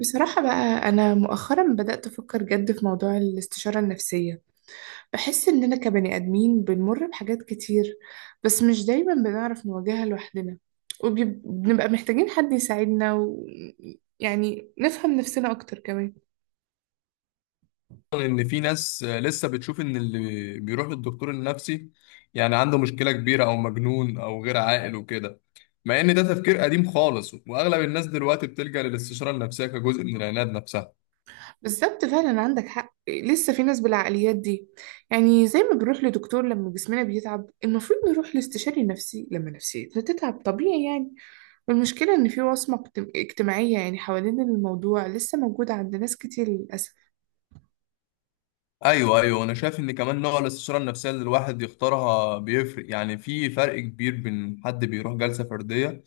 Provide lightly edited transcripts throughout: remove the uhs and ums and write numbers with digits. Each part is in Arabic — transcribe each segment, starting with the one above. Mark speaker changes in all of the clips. Speaker 1: بصراحة بقى، أنا مؤخرا بدأت أفكر جد في موضوع الاستشارة النفسية. بحس إننا كبني آدمين بنمر بحاجات كتير، بس مش دايما بنعرف نواجهها لوحدنا، وبنبقى محتاجين حد يساعدنا يعني نفهم نفسنا أكتر كمان.
Speaker 2: ان في ناس لسه بتشوف ان اللي بيروح للدكتور النفسي يعني عنده مشكلة كبيرة او مجنون او غير عاقل وكده. مع ان ده تفكير قديم خالص، واغلب الناس دلوقتي بتلجأ للاستشارة النفسية كجزء من العناد نفسها.
Speaker 1: بالظبط، فعلا عندك حق، لسه في ناس بالعقليات دي. يعني زي ما بنروح لدكتور لما جسمنا بيتعب، المفروض نروح لاستشاري نفسي لما نفسيتنا تتعب، طبيعي يعني. المشكلة إن في وصمة اجتماعية يعني حوالين الموضوع لسه موجودة عند ناس كتير للأسف.
Speaker 2: ايوه ايوه، انا شايف ان كمان نوع الاستشارة النفسية اللي الواحد يختارها بيفرق، يعني في فرق كبير بين حد بيروح جلسة فردية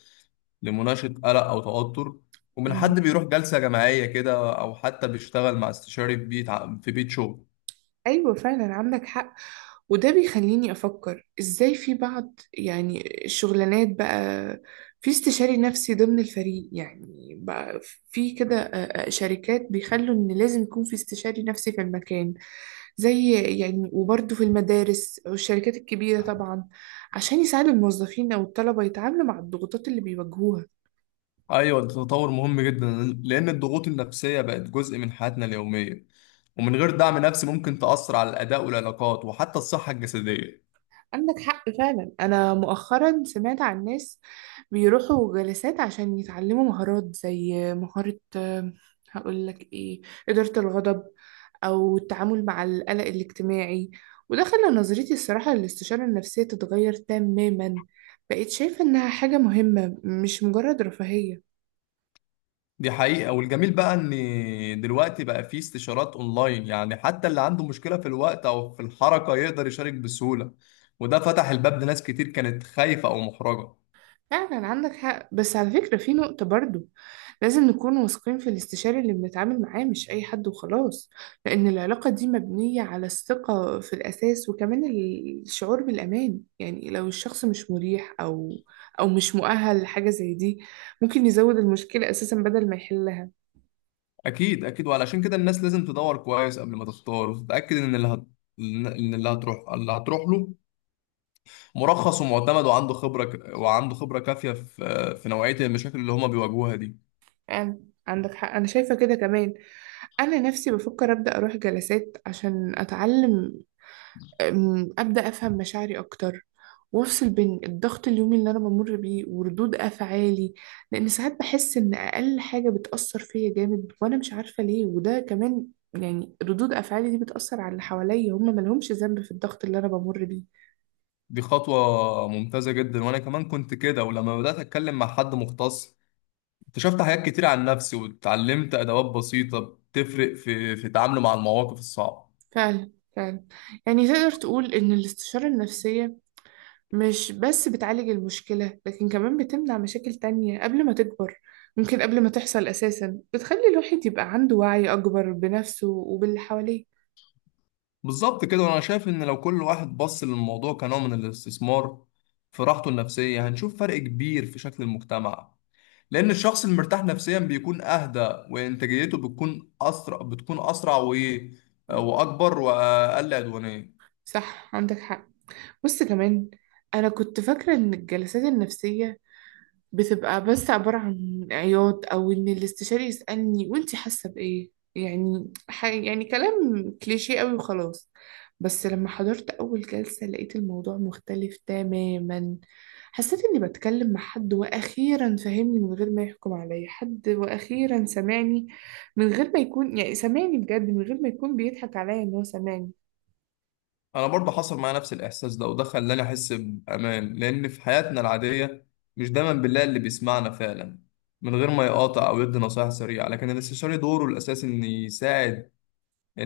Speaker 2: لمناقشة قلق او توتر، ومن حد
Speaker 1: مم.
Speaker 2: بيروح جلسة جماعية كده او حتى بيشتغل مع استشاري في بيت في بيت شغل.
Speaker 1: أيوة، فعلا عندك حق. وده بيخليني أفكر إزاي في بعض يعني الشغلانات بقى، في استشاري نفسي ضمن الفريق يعني بقى، في كده شركات بيخلوا إن لازم يكون في استشاري نفسي في المكان، زي يعني. وبرضه في المدارس والشركات الكبيرة طبعا، عشان يساعدوا الموظفين أو الطلبة يتعاملوا مع الضغوطات اللي بيواجهوها.
Speaker 2: ايوه، ده تطور مهم جدا، لان الضغوط النفسيه بقت جزء من حياتنا اليوميه، ومن غير دعم نفسي ممكن تاثر على الاداء والعلاقات وحتى الصحه الجسديه.
Speaker 1: عندك حق فعلا. أنا مؤخرا سمعت عن ناس بيروحوا جلسات عشان يتعلموا مهارات، زي مهارة هقول لك إيه، إدارة الغضب، أو التعامل مع القلق الاجتماعي. وده خلى نظرتي الصراحة للاستشارة النفسية تتغير تماما. بقيت شايفة إنها حاجة مهمة، مش مجرد رفاهية.
Speaker 2: دي حقيقه، والجميل بقى ان دلوقتي بقى في استشارات اونلاين، يعني حتى اللي عنده مشكله في الوقت او في الحركه يقدر يشارك بسهوله، وده فتح الباب لناس كتير كانت خايفه او محرجه.
Speaker 1: فعلا عندك حق. بس على فكرة في نقطة برضو، لازم نكون واثقين في الاستشاري اللي بنتعامل معاه، مش أي حد وخلاص. لأن العلاقة دي مبنية على الثقة في الأساس، وكمان الشعور بالأمان. يعني لو الشخص مش مريح، أو مش مؤهل لحاجة زي دي، ممكن يزود المشكلة أساسا بدل ما يحلها.
Speaker 2: اكيد اكيد، وعلشان كده الناس لازم تدور كويس قبل ما تختار وتتاكد ان اللي هتروح له مرخص ومعتمد، وعنده خبرة كافية في نوعية المشاكل اللي هما بيواجهوها دي.
Speaker 1: يعني عندك حق، أنا شايفة كده كمان. أنا نفسي بفكر أبدأ أروح جلسات عشان أتعلم، أبدأ أفهم مشاعري أكتر، وأفصل بين الضغط اليومي اللي أنا بمر بيه وردود أفعالي. لأن ساعات بحس إن أقل حاجة بتأثر فيا جامد وأنا مش عارفة ليه. وده كمان يعني ردود أفعالي دي بتأثر على اللي حواليا، هم ملهمش ذنب في الضغط اللي أنا بمر بيه.
Speaker 2: دي خطوة ممتازة جدا، وأنا كمان كنت كده، ولما بدأت أتكلم مع حد مختص اكتشفت حاجات كتير عن نفسي، واتعلمت أدوات بسيطة بتفرق في تعامله مع المواقف الصعبة.
Speaker 1: فعلا فعلا. يعني تقدر تقول إن الاستشارة النفسية مش بس بتعالج المشكلة، لكن كمان بتمنع مشاكل تانية قبل ما تكبر، ممكن قبل ما تحصل أساسا. بتخلي الواحد يبقى عنده وعي أكبر بنفسه وباللي حواليه.
Speaker 2: بالظبط كده، وأنا شايف إن لو كل واحد بص للموضوع كنوع من الاستثمار في راحته النفسية هنشوف فرق كبير في شكل المجتمع. لأن الشخص المرتاح نفسيا بيكون أهدى، وإنتاجيته بتكون أسرع، وأكبر وأقل عدوانية.
Speaker 1: صح، عندك حق. بص كمان، أنا كنت فاكرة إن الجلسات النفسية بتبقى بس عبارة عن عياط، أو إن الاستشاري يسألني وإنتي حاسة بإيه، يعني يعني كلام كليشيه قوي وخلاص. بس لما حضرت أول جلسة لقيت الموضوع مختلف تماما. حسيت إني بتكلم مع حد وأخيرا فهمني من غير ما يحكم عليا، حد وأخيرا سمعني من غير ما يكون، يعني سمعني بجد من غير ما يكون بيضحك عليا إن هو سمعني.
Speaker 2: أنا برضه حصل معايا نفس الإحساس ده، وده خلاني أحس بأمان. لأن في حياتنا العادية مش دايما بنلاقي اللي بيسمعنا فعلا من غير ما يقاطع أو يدي نصايح سريعة، لكن الاستشاري دوره الأساسي إن يساعد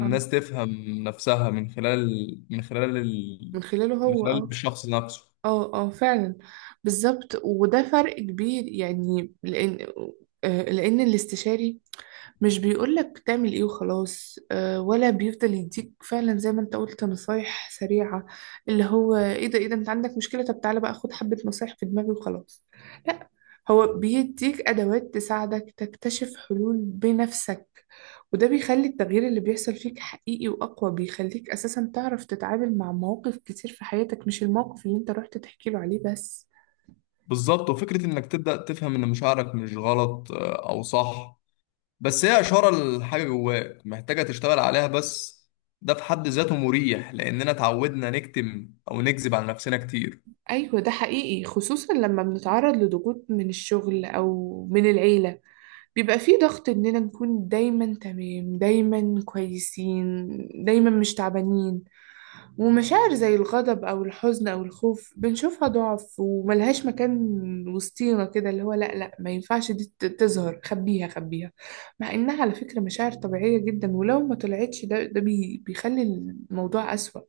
Speaker 1: آه،
Speaker 2: تفهم نفسها من خلال من خلال ال...
Speaker 1: من خلاله
Speaker 2: من
Speaker 1: هو
Speaker 2: خلال الشخص نفسه.
Speaker 1: اه اه، فعلا. بالظبط، وده فرق كبير يعني. لان لان الاستشاري مش بيقولك تعمل ايه وخلاص، ولا بيفضل يديك فعلا زي ما انت قلت نصايح سريعة. اللي هو ايه ده، ايه ده، انت عندك مشكلة؟ طب تعالى بقى خد حبة نصايح في دماغي وخلاص. لا، هو بيديك ادوات تساعدك تكتشف حلول بنفسك. وده بيخلي التغيير اللي بيحصل فيك حقيقي واقوى، بيخليك اساسا تعرف تتعامل مع مواقف كتير في حياتك، مش الموقف اللي انت رحت تحكي له عليه بس.
Speaker 2: بالظبط، وفكرة إنك تبدأ تفهم إن مشاعرك مش غلط أو صح، بس هي إشارة لحاجة جواك محتاجة تشتغل عليها، بس ده في حد ذاته مريح لأننا اتعودنا نكتم أو نكذب على نفسنا كتير.
Speaker 1: ايوه، ده حقيقي، خصوصا لما بنتعرض لضغوط من الشغل او من العيلة، بيبقى فيه ضغط إننا نكون دايما تمام، دايما كويسين، دايما مش تعبانين. ومشاعر زي الغضب أو الحزن أو الخوف بنشوفها ضعف وملهاش مكان وسطينا كده، اللي هو لأ لأ ما ينفعش دي تظهر، خبيها خبيها. مع إنها على فكرة مشاعر طبيعية جدا، ولو ما طلعتش، ده ده بي بيخلي الموضوع أسوأ.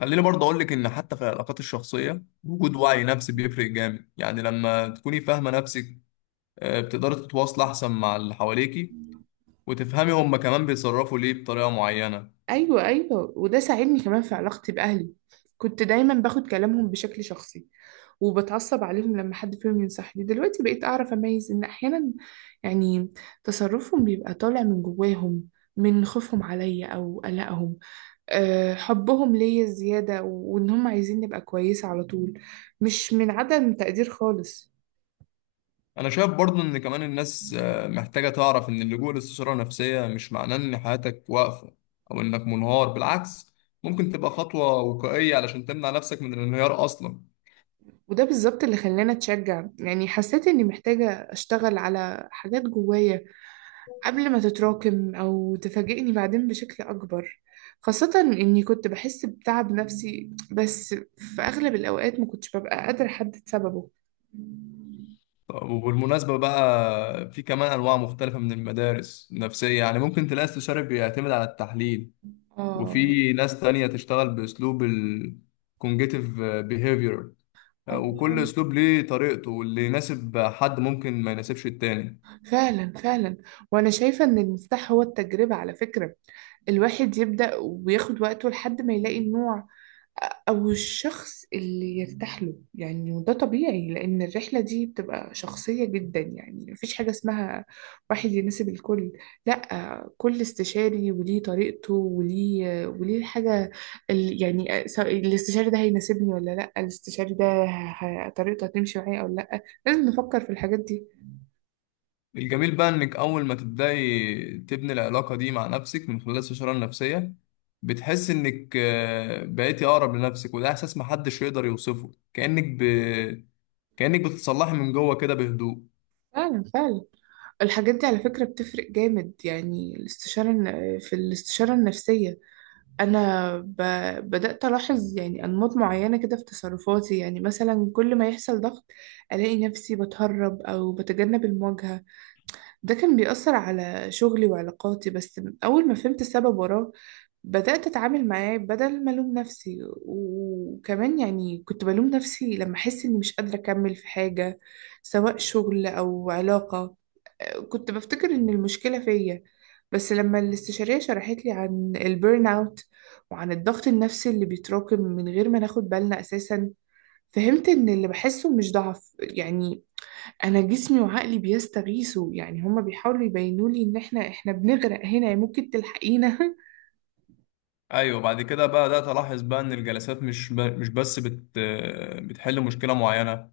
Speaker 2: خليني برضه أقولك إن حتى في العلاقات الشخصية وجود وعي نفسي بيفرق جامد. يعني لما تكوني فاهمة نفسك بتقدري تتواصلي أحسن مع اللي حواليكي، وتفهمي هما كمان بيتصرفوا ليه بطريقة معينة.
Speaker 1: أيوة أيوة، وده ساعدني كمان في علاقتي بأهلي. كنت دايما باخد كلامهم بشكل شخصي وبتعصب عليهم لما حد فيهم ينصحني. دلوقتي بقيت أعرف أميز إن أحيانا يعني تصرفهم بيبقى طالع من جواهم، من خوفهم عليا أو قلقهم، أه حبهم ليا زيادة، وإن هم عايزين نبقى كويسة على طول، مش من عدم تقدير خالص.
Speaker 2: انا شايف برضو ان كمان الناس محتاجة تعرف ان اللجوء لاستشارة نفسية مش معناه ان حياتك واقفة او انك منهار. بالعكس، ممكن تبقى خطوة وقائية علشان تمنع نفسك من الانهيار اصلا.
Speaker 1: وده بالظبط اللي خلاني أتشجع. يعني حسيت إني محتاجة أشتغل على حاجات جوايا قبل ما تتراكم أو تفاجئني بعدين بشكل أكبر، خاصة إني كنت بحس بتعب نفسي بس في أغلب الأوقات ما كنتش ببقى قادرة أحدد سببه.
Speaker 2: طب، وبالمناسبة بقى في كمان انواع مختلفة من المدارس النفسية، يعني ممكن تلاقي استشاري بيعتمد على التحليل،
Speaker 1: آه.
Speaker 2: وفي ناس تانية تشتغل باسلوب الكونجيتيف بيهيفير، وكل
Speaker 1: آه.
Speaker 2: اسلوب ليه طريقته، واللي يناسب حد ممكن ما يناسبش التاني.
Speaker 1: فعلا فعلا. وأنا شايفة إن المفتاح هو التجربة، على فكرة. الواحد يبدأ وياخد وقته لحد ما يلاقي النوع او الشخص اللي يرتاح له يعني. وده طبيعي لان الرحله دي بتبقى شخصيه جدا. يعني مفيش حاجه اسمها واحد يناسب الكل. لا، كل استشاري وليه طريقته، وليه الحاجه. يعني سواء الاستشاري ده هيناسبني ولا لا، الاستشاري ده طريقته هتمشي معايا او لا، لازم نفكر في الحاجات دي.
Speaker 2: الجميل بقى انك اول ما تبداي تبني العلاقه دي مع نفسك من خلال الشرايين النفسيه بتحس انك بقيتي اقرب لنفسك، وده احساس محدش يقدر يوصفه. كانك بتتصلحي من جوه كده بهدوء.
Speaker 1: فعلا فعلا. الحاجات دي على فكره بتفرق جامد، يعني الاستشاره في الاستشاره النفسيه انا بدات الاحظ يعني انماط معينه كده في تصرفاتي. يعني مثلا كل ما يحصل ضغط، الاقي نفسي بتهرب او بتجنب المواجهه. ده كان بيأثر على شغلي وعلاقاتي، بس اول ما فهمت السبب وراه بدات اتعامل معاه بدل ما الوم نفسي. وكمان يعني كنت بلوم نفسي لما احس اني مش قادره اكمل في حاجه، سواء شغل او علاقه. كنت بفتكر ان المشكلة فيا. بس لما الاستشارية شرحت لي عن البيرن اوت، وعن الضغط النفسي اللي بيتراكم من غير ما ناخد بالنا اساسا، فهمت ان اللي بحسه مش ضعف يعني. انا جسمي وعقلي بيستغيثوا، يعني هما بيحاولوا يبينوا لي ان احنا بنغرق هنا، يعني ممكن تلحقينا.
Speaker 2: ايوه، بعد كده بقى بدات الاحظ بقى ان الجلسات مش بس بت... آه، بتحل مشكله معينه.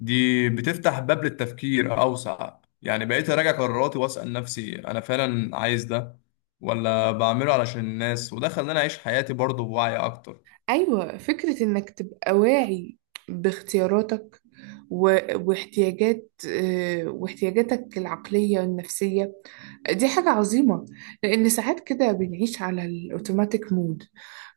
Speaker 2: دي بتفتح باب للتفكير اوسع، يعني بقيت اراجع قراراتي واسال نفسي انا فعلا عايز ده ولا بعمله علشان الناس، وده خلاني اعيش حياتي برضه بوعي اكتر.
Speaker 1: أيوة، فكرة إنك تبقى واعي باختياراتك واحتياجات، واحتياجاتك العقلية والنفسية، دي حاجة عظيمة. لأن ساعات كده بنعيش على الأوتوماتيك مود،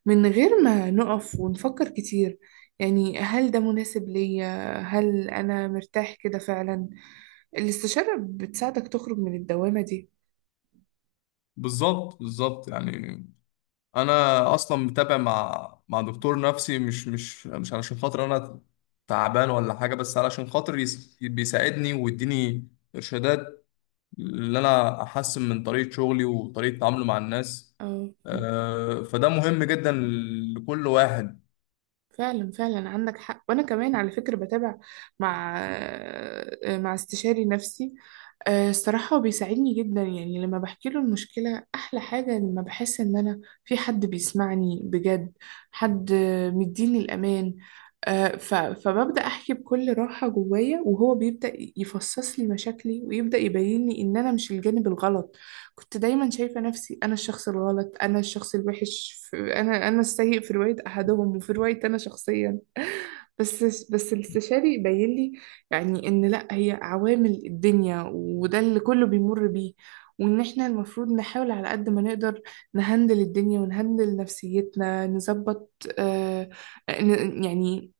Speaker 1: من غير ما نقف ونفكر كتير، يعني هل ده مناسب ليا، هل أنا مرتاح كده فعلا. الاستشارة بتساعدك تخرج من الدوامة دي.
Speaker 2: بالظبط بالظبط، يعني انا اصلا متابع مع دكتور نفسي، مش علشان خاطر انا تعبان ولا حاجه، بس علشان خاطر بيساعدني ويديني ارشادات اللي انا احسن من طريقه شغلي وطريقه تعاملي مع الناس.
Speaker 1: اه،
Speaker 2: فده مهم جدا لكل واحد.
Speaker 1: فعلا فعلا عندك حق. وانا كمان على فكره بتابع مع استشاري نفسي. الصراحه هو بيساعدني جدا. يعني لما بحكي له المشكله، احلى حاجه لما بحس ان انا في حد بيسمعني بجد، حد مديني الامان. فببدا احكي بكل راحه جوايا، وهو بيبدا يفصص لي مشاكلي ويبدا يبين لي ان انا مش الجانب الغلط. كنت دايما شايفة نفسي أنا الشخص الغلط، أنا الشخص الوحش في، أنا السيء في رواية أحدهم وفي رواية أنا شخصيا. بس بس الاستشاري بين لي يعني إن لأ، هي عوامل الدنيا وده اللي كله بيمر بيه. وإن إحنا المفروض نحاول على قد ما نقدر نهندل الدنيا ونهندل نفسيتنا، نظبط آه يعني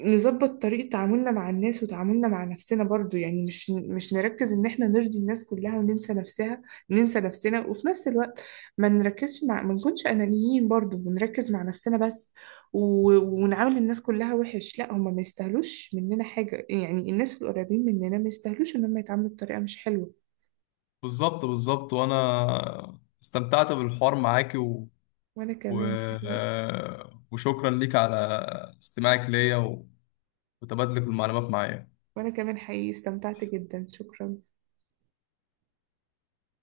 Speaker 1: نظبط طريقة تعاملنا مع الناس وتعاملنا مع نفسنا برضو. يعني مش نركز ان احنا نرضي الناس كلها وننسى نفسها، ننسى نفسنا، وفي نفس الوقت ما نركزش مع ما نكونش انانيين برضو ونركز مع نفسنا بس و... ونعامل الناس كلها وحش. لا، هما ما يستاهلوش مننا حاجة يعني، الناس القريبين مننا ما يستاهلوش ان هم يتعاملوا بطريقة مش حلوة.
Speaker 2: بالظبط بالظبط، وانا استمتعت بالحوار معاكي و...
Speaker 1: وانا
Speaker 2: و...
Speaker 1: كمان حقيقي
Speaker 2: آه، وشكرا ليك على استماعك ليا وتبادلك المعلومات معايا.
Speaker 1: وانا كمان حقيقي استمتعت جدا، شكرا.